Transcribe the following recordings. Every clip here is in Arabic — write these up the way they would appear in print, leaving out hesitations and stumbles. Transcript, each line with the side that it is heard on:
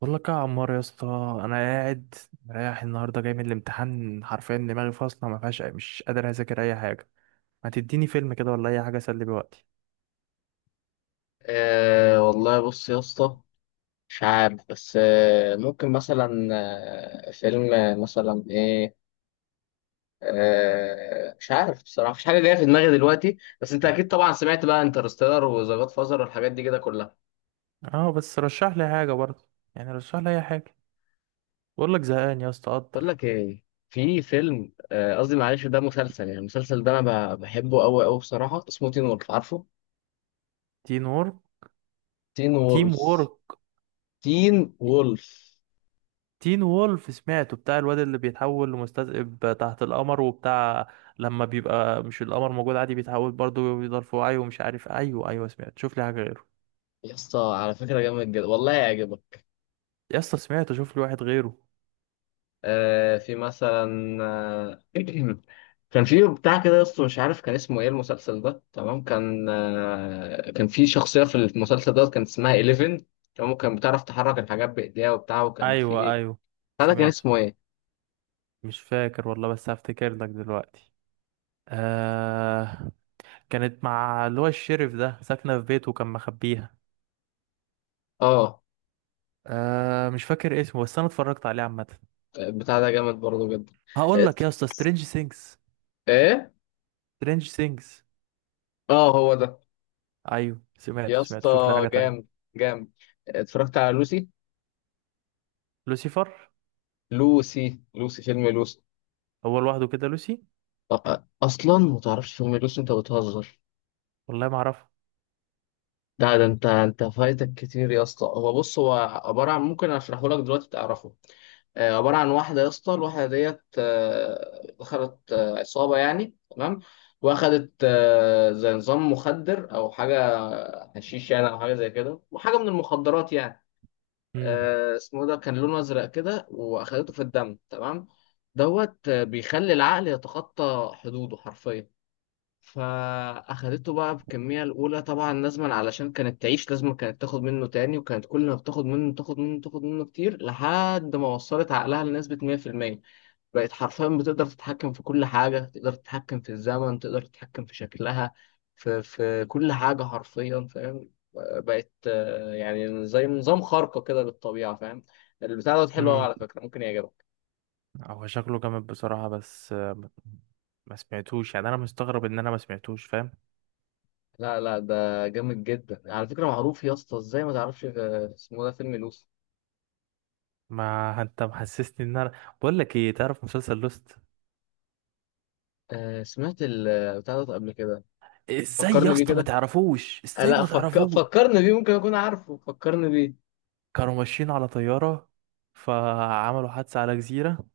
right: بقول لك يا عمار يا اسطى، انا قاعد رايح النهارده جاي من الامتحان، حرفيا دماغي فاصله ما فيهاش، مش قادر اذاكر اي حاجه. ما تديني فيلم كده ولا اي حاجه اسلي بيه وقتي؟
left: والله بص يا اسطى. مش عارف، بس ممكن مثلا فيلم مثلا ايه. مش عارف بصراحة، مفيش حاجة جاية في دماغي دلوقتي، بس انت اكيد طبعا سمعت بقى انترستيلر وذا جاد فازر والحاجات دي كده كلها.
right: اه بس رشح لي حاجه برضه، يعني رشح لي اي حاجه. بقول لك زهقان يا اسطى
left: بقول
right: قدر.
left: لك ايه، في فيلم قصدي معلش ده مسلسل. يعني المسلسل ده انا بحبه قوي قوي بصراحة، اسمه تين وولف، عارفه؟
right: تين وورك،
left: تين
right: تيم
left: وولف.
right: وورك،
left: تين وولف
right: تين وولف سمعته، بتاع الواد اللي بيتحول لمستذئب تحت القمر وبتاع، لما بيبقى مش القمر موجود عادي بيتحول برضه، بيفضل في وعيه ومش عارف. ايوه ايوه سمعت، شوف لي حاجه غيره.
left: يا اسطى، على فكرة جامد جدا والله هيعجبك.
right: يا اسطى سمعته، شوف لي واحد غيره.
left: في مثلا كان في بتاع كده يا اسطى، مش عارف كان اسمه ايه المسلسل ده، تمام؟ كان في شخصية في المسلسل ده كان اسمها 11، تمام؟ كان بتعرف تحرك الحاجات بإيديها وبتاع، وكان
right: ايوه
left: في
right: ايوه
left: بتاع ده كان
right: سمعت.
left: اسمه ايه؟
right: مش فاكر والله بس هفتكر لك دلوقتي. آه، كانت مع اللي هو الشرف ده ساكنه في بيته وكان مخبيها.
left: اه
right: آه مش فاكر اسمه بس انا اتفرجت عليه عامه.
left: بتاع ده جامد برضه جدا.
right: هقول
left: ات-
right: لك يا اسطى، سترينج سينجز.
left: ايه؟
right: سترينج سينجز.
left: اه هو ده.
right: ايوه سمعته
left: يا
right: سمعته،
left: اسطى
right: شوف لي حاجه تانية.
left: جامد، جامد. اتفرجت على لوسي.
right: لوسيفر.
left: لوسي فيلم لوسي.
right: هو لوحده كده لوسي؟
left: اصلا ما تعرفش فيلم لوسي؟ انت بتهزر.
right: والله ما اعرفه.
left: ده انت فايتك كتير يا اسطى. هو بص، هو عباره عن، ممكن اشرحه لك دلوقتي تعرفه. عباره عن واحده يا اسطى، الواحده ديت دخلت عصابه يعني، تمام؟ واخدت زي نظام مخدر او حاجه، حشيش يعني او حاجه زي كده، وحاجه من المخدرات يعني.
right: امم.
left: اسمه ده كان لونه ازرق كده، واخدته في الدم تمام. دوت بيخلي العقل يتخطى حدوده حرفيا. فاخدته بقى بكمية الاولى طبعا لازما، علشان كانت تعيش لازما كانت تاخد منه تاني، وكانت كل ما بتاخد منه تاخد منه تاخد منه كتير لحد ما وصلت عقلها لنسبة 100%. بقت حرفيا بتقدر تتحكم في كل حاجة، تقدر تتحكم في الزمن، تقدر تتحكم في شكلها، في كل حاجة حرفيا، فاهم؟ بقت يعني زي نظام خارقة كده للطبيعة، فاهم؟ البتاع دوت حلو قوي
right: امم.
left: على فكرة، ممكن يعجبك.
right: هو شكله جامد بصراحه بس ما ما سمعتوش. يعني انا مستغرب ان انا ما سمعتوش، فاهم.
left: لا ده جامد جدا على فكرة، معروف يا اسطى. ازاي ما تعرفش اسمه ده فيلم لوسي.
right: ما انت محسسني ان انا. بقول لك ايه، تعرف مسلسل لوست؟
left: آه سمعت البتاع ده قبل كده.
right: ازاي يا
left: فكرني بيه
right: اسطى ما
left: كده.
right: تعرفوش،
left: آه
right: ازاي
left: لا
right: ما تعرفوش.
left: فكرني بيه، ممكن اكون عارفه، فكرني بيه.
right: كانوا ماشيين على طيارة، فعملوا حادثة على جزيرة.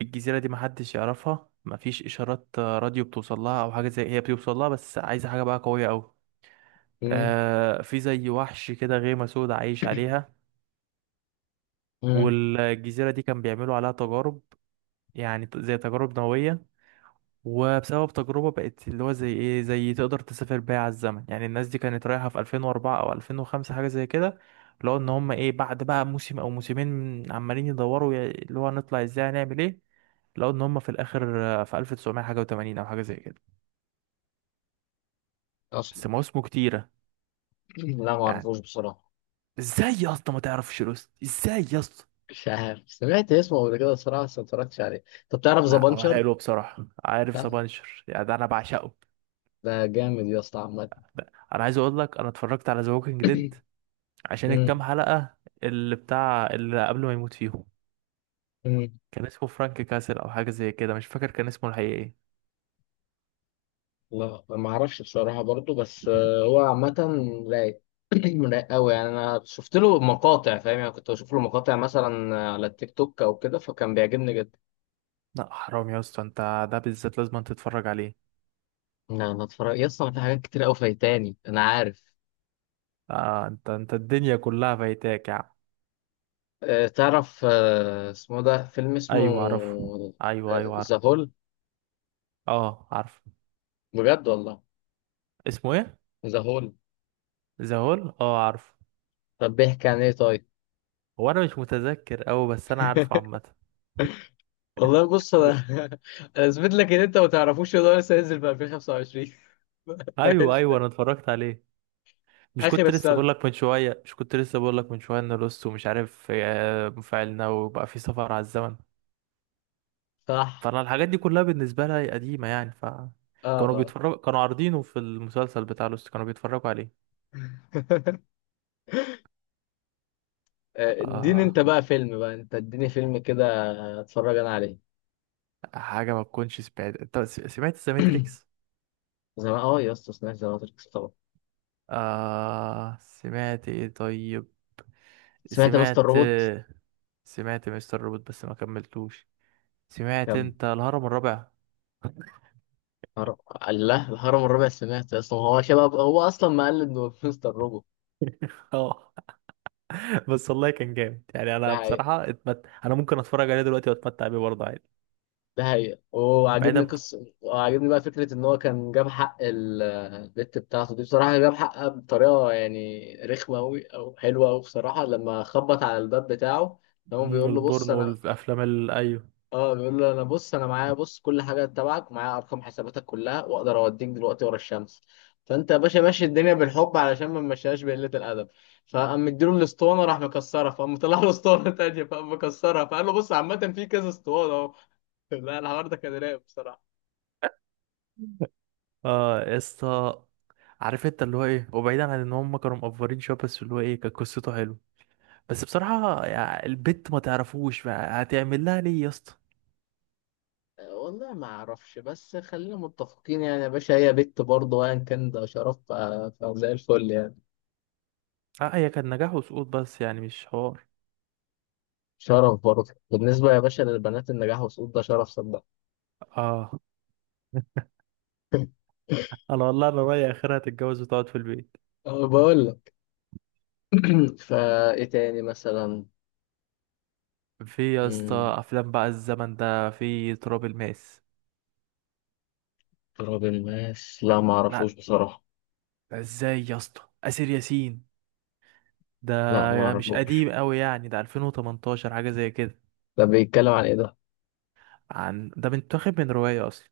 right: الجزيرة دي محدش يعرفها، مفيش إشارات راديو بتوصل لها أو حاجة، زي هي بتوصل لها بس عايزة حاجة بقى قوية أوي.
left: مم.
right: آه في زي وحش كده، غيمة سودا عايش عليها.
left: مم.
right: والجزيرة دي كان بيعملوا عليها تجارب، يعني زي تجارب نووية. وبسبب تجربة بقت اللي هو زي ايه، زي تقدر تسافر بيها على الزمن. يعني الناس دي كانت رايحة في 2004 او 2005 حاجة زي كده، اللي هو ان هم ايه بعد بقى موسم او موسمين عمالين يدوروا يا- اللي هو هنطلع ازاي، هنعمل ايه. لو ان هم في الاخر في 1900 حاجة و80 او حاجة زي كده،
left: اصلا.
right: بس مواسمه كتيرة
left: لا ما
right: يعني.
left: اعرفوش بصراحه.
right: ازاي يا اسطى ما تعرفش لوست؟ ازاي يا اسطى؟
left: مش عارف، سمعت اسمه قبل كده بصراحه بس ما اتفرجتش عليه. طب تعرف ذا
right: لا هو
left: بانشر؟
right: حلو بصراحة، عارف
left: لا
right: سبانشر؟ يعني ده انا بعشقه.
left: ده جامد يا اسطى عامه.
right: انا عايز اقول لك انا اتفرجت على ذا ووكينج ديد عشان
left: مم.
right: الكام حلقة اللي بتاع اللي قبل ما يموت فيهم،
left: مم.
right: كان اسمه فرانك كاسل او حاجة زي كده، مش فاكر كان اسمه الحقيقي ايه.
left: لا ما اعرفش بصراحه برضو، بس هو عامه رايق. رايق قوي يعني، انا شفت له مقاطع فاهم؟ يعني كنت بشوف له مقاطع مثلا على التيك توك او كده، فكان بيعجبني جدا.
right: لا حرام يا اسطى، انت ده بالذات لازم أن تتفرج عليه.
left: لا انا اتفرج يا اسطى، أنا في حاجات كتير قوي فايتاني انا عارف.
right: آه انت انت الدنيا كلها فايتاك يا عم.
left: تعرف اسمه ده فيلم اسمه
right: ايوه عارفه. ايوه ايوه عارف.
left: ذا هول.
right: اه عارف.
left: بجد والله،
right: اسمه ايه؟
left: ذا هول.
right: ذا هول. اه عارف.
left: طب بيحكي عن ايه طيب؟
right: هو انا مش متذكر اوي بس انا عارفه عامة.
left: والله بص انا انا اثبت لك ان انت ما تعرفوش ان هو لسه هينزل في 2025.
right: ايوه
left: فايش.
right: ايوه انا اتفرجت عليه. مش
left: اخر
right: كنت لسه
left: السنه،
right: بقول لك من شويه، مش كنت لسه بقول لك من شويه ان لوست ومش عارف مفاعلنا وبقى في سفر على الزمن.
left: صح.
right: فانا الحاجات دي كلها بالنسبه لها هي قديمه يعني، ف
left: اه
right: كانوا
left: اه.
right: بيتفرجوا كانوا عارضينه في المسلسل بتاع لوست، كانوا بيتفرجوا عليه.
left: اديني
right: آه...
left: انت بقى فيلم بقى، انت اديني فيلم كده اتفرج انا عليه.
right: حاجه ما تكونش سمعت انت، سمعت ذا ماتريكس؟
left: زمان اه يا اسطى سمعت ذا ماتريكس طبعا.
right: آه... سمعت ايه طيب؟
left: سمعت مستر
right: سمعت.
left: روبوت.
right: سمعت مستر روبوت بس ما كملتوش. سمعت
left: كم
right: انت الهرم الرابع؟
left: هرم؟ الله، الهرم الرابع سمعت، اصلا هو شباب، هو اصلا مقلد من مستر روبوت.
right: اه. بس والله كان جامد يعني،
left: ده
right: انا
left: حقيقة.
right: بصراحه اتمت... انا ممكن اتفرج عليه دلوقتي واتمتع بيه برضه عادي.
left: ده حقيقة، وعاجبني
right: بعيدا
left: قصة، وعاجبني بقى فكرة ان هو كان جاب حق البت بتاعته دي بصراحة، جاب حقها بطريقة يعني رخمة أوي او حلوة أوي بصراحة، لما خبط على الباب بتاعه هو
right: عن
left: بيقول له بص
right: البورن
left: انا،
right: والافلام ال... ايوه.
left: اه بيقول له انا بص، انا معايا بص كل حاجه تبعك، ومعايا ارقام حساباتك كلها، واقدر اوديك دلوقتي ورا الشمس. فانت يا باشا ماشي الدنيا بالحب علشان ما نمشيهاش بقله الادب. فقام مديله الاسطوانه راح مكسرها، فقام طلع له اسطوانه تانيه فقام مكسرها، فقال له بص عامه في كذا اسطوانه اهو. لا الحوار ده كان رايق بصراحه.
right: اه يا اسطى، عارف انت اللي هو ايه، وبعيدا عن ان هم كانوا مقفرين شويه، بس اللي هو ايه كانت قصته حلوه. بس بصراحه يعني البت ما تعرفوش بقى هتعمل لها ليه يا اسطى.
left: والله ما اعرفش، بس خلينا متفقين يعني يا باشا، هي بت برضه ايا كان ده شرف، فزي الفل يعني.
right: اه هي كان نجاح وسقوط بس، يعني مش حوار.
left: شرف برضه بالنسبه يا باشا للبنات، النجاح والسقوط ده شرف صدق.
right: اه. انا والله انا رايي اخرها تتجوز وتقعد في البيت.
left: بقول لك، فايه تاني مثلا؟
right: في يا اسطى
left: مم،
right: افلام بقى الزمن ده، في تراب الماس.
left: تراب الماس لا ما اعرفوش
right: لا،
left: بصراحة.
right: ده ازاي يا اسطى، اسر ياسين.
left: لا ما
right: ده مش قديم
left: اعرفوش.
right: قوي يعني، ده 2018 حاجه زي كده.
left: ده بيتكلم عن ايه ده؟
right: عن ده متاخد من روايه اصلا،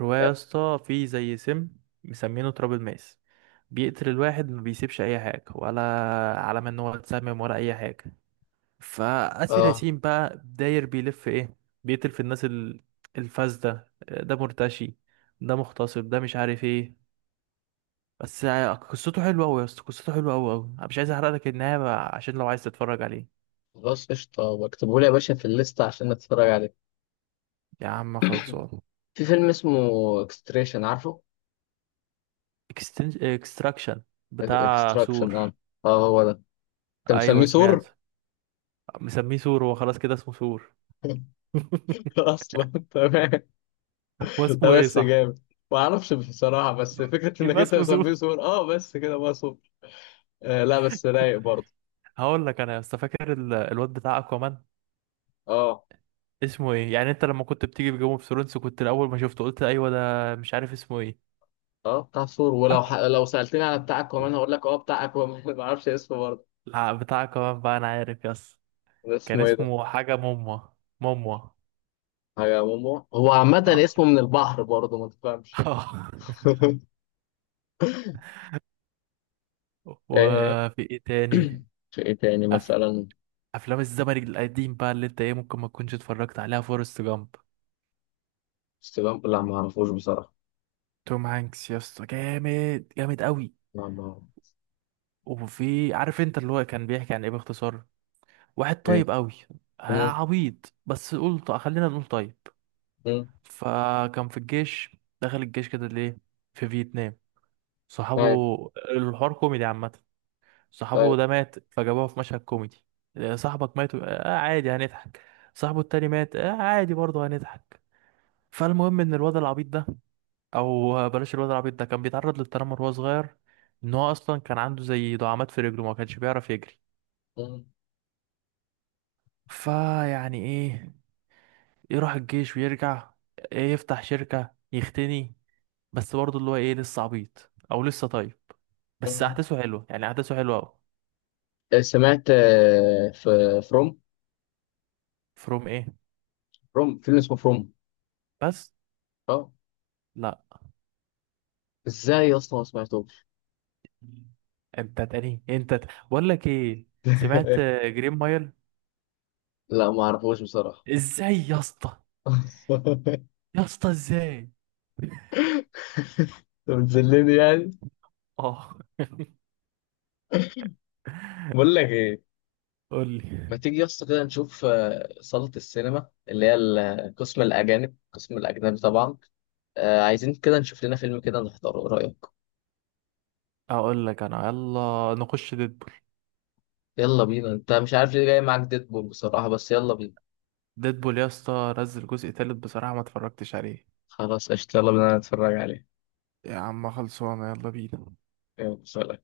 right: رواية يا
left: إيه؟
right: اسطى. في زي سم مسمينه تراب الماس، بيقتل الواحد ما بيسيبش اي حاجة ولا علامة ان هو اتسمم ولا اي حاجة. فاسر
left: اه
right: ياسين بقى داير بيلف ايه، بيقتل في الناس ال- الفاسدة، ده مرتشي، ده مغتصب، ده مش عارف ايه. بس قصته حلوة اوي يا اسطى، قصته حلوة اوي اوي. انا مش عايز احرق لك النهاية بقى، عشان لو عايز تتفرج عليه.
left: خلاص قشطة، بكتبه لي يا باشا في الليستة عشان اتفرج عليه.
right: يا عم خلصان.
left: في فيلم اسمه اكستريشن، عارفه؟
right: اكستراكشن، بتاع
left: اكستراكشن،
right: سور.
left: اه اه هو ده. انت
right: ايوه
left: مسميه
right: سمعت.
left: سور.
right: مسميه سور؟ هو خلاص كده اسمه سور.
left: اصلا تمام.
right: هو
left: ده
right: اسمه ايه
left: بس
right: صح؟
left: جامد، ما اعرفش بصراحة، بس فكرة انك
right: يبقى
left: انت
right: اسمه
left: مسميه
right: زود.
left: سور اه، بس كده بقى سور. آه لا بس رايق برضه.
right: هقول لك انا يا اسطى، فاكر ال- الواد بتاع اكوامان؟
left: اه
right: اسمه ايه يعني؟ انت لما كنت بتيجي في جيم اوف ثرونز، كنت الاول ما شفته قلت ايوه ده مش عارف اسمه ايه.
left: اه بتاع ثور، ولو
right: أكو،
left: لو سألتني على بتاع اكوامان هقول لك اه بتاع اكوامان. ما اعرفش اسمه برضه.
right: لا بتاع اكوامان بقى انا عارف يا اسطى.
left: ده
right: كان
left: اسمه ايه ده؟
right: اسمه حاجه موموا، موموا.
left: حاجة مومو، هو عامة
right: اه.
left: اسمه من البحر برضه ما تفهمش.
right: آه.
left: آه،
right: وفي ايه تاني؟
left: في ايه تاني
right: أف...
left: مثلا؟
right: افلام الزمن القديم بقى اللي انت ايه ممكن ما تكونش اتفرجت عليها، فورست جامب.
left: استلام، لا ما اعرفوش بصراحة.
right: توم هانكس يا اسطى، جامد جامد قوي.
left: لا ما أعرف.
right: وفي عارف انت اللي هو كان بيحكي عن ايه باختصار، واحد
left: ايه.
right: طيب قوي.
left: مم،
right: عبيط بس قول خلينا نقول طيب.
left: مم،
right: فكان في الجيش، دخل الجيش كده ليه؟ في فيتنام. صحابه،
left: طيب،
right: الحوار كوميدي عامة. صاحبه
left: طيب.
right: ده مات، فجابوه في مشهد كوميدي. صاحبك مات آه عادي هنضحك. صاحبه التاني مات آه عادي برضه هنضحك. فالمهم ان الواد العبيط ده، او بلاش الواد العبيط ده، كان بيتعرض للتنمر وهو صغير. ان هو اصلا كان عنده زي دعامات في رجله، ما كانش بيعرف يجري.
left: مم،
right: فيعني ايه، يروح الجيش ويرجع إيه، يفتح شركة يختني. بس برضه اللي هو ايه لسه عبيط او لسه طيب، بس
left: مم.
right: احداثه حلوة يعني، احداثه حلوة اوي.
left: سمعت في فروم.
right: فروم ايه
left: فروم فيلم اسمه فروم.
right: بس؟
left: اه.
right: لا
left: ازاي يا اسطى ما سمعتوش؟
right: انت تاني، انت ت... بقول لك ايه، سمعت جرين مايل؟
left: لا ما اعرفوش بصراحة.
right: ازاي يا اسطى؟ يا اسطى ازاي؟
left: انت بتذلني يعني؟
right: اه
left: بقول لك ايه،
right: قول لي.
left: ما تيجي يا اسطى كده نشوف صالة السينما اللي هي قسم الأجانب، قسم الأجنبي طبعا. عايزين كده نشوف لنا فيلم كده نحضره، إيه رأيك؟
right: اقول لك انا، يلا نخش ديدبول.
left: يلا بينا. أنت مش عارف ليه جاي معاك ديدبول بصراحة، بس يلا بينا.
right: ديدبول يا اسطى نزل جزء تالت بصراحة ما اتفرجتش عليه.
left: خلاص قشطة يلا بينا نتفرج عليه.
right: يا عم خلصانه يلا بينا.
left: يلا سلام.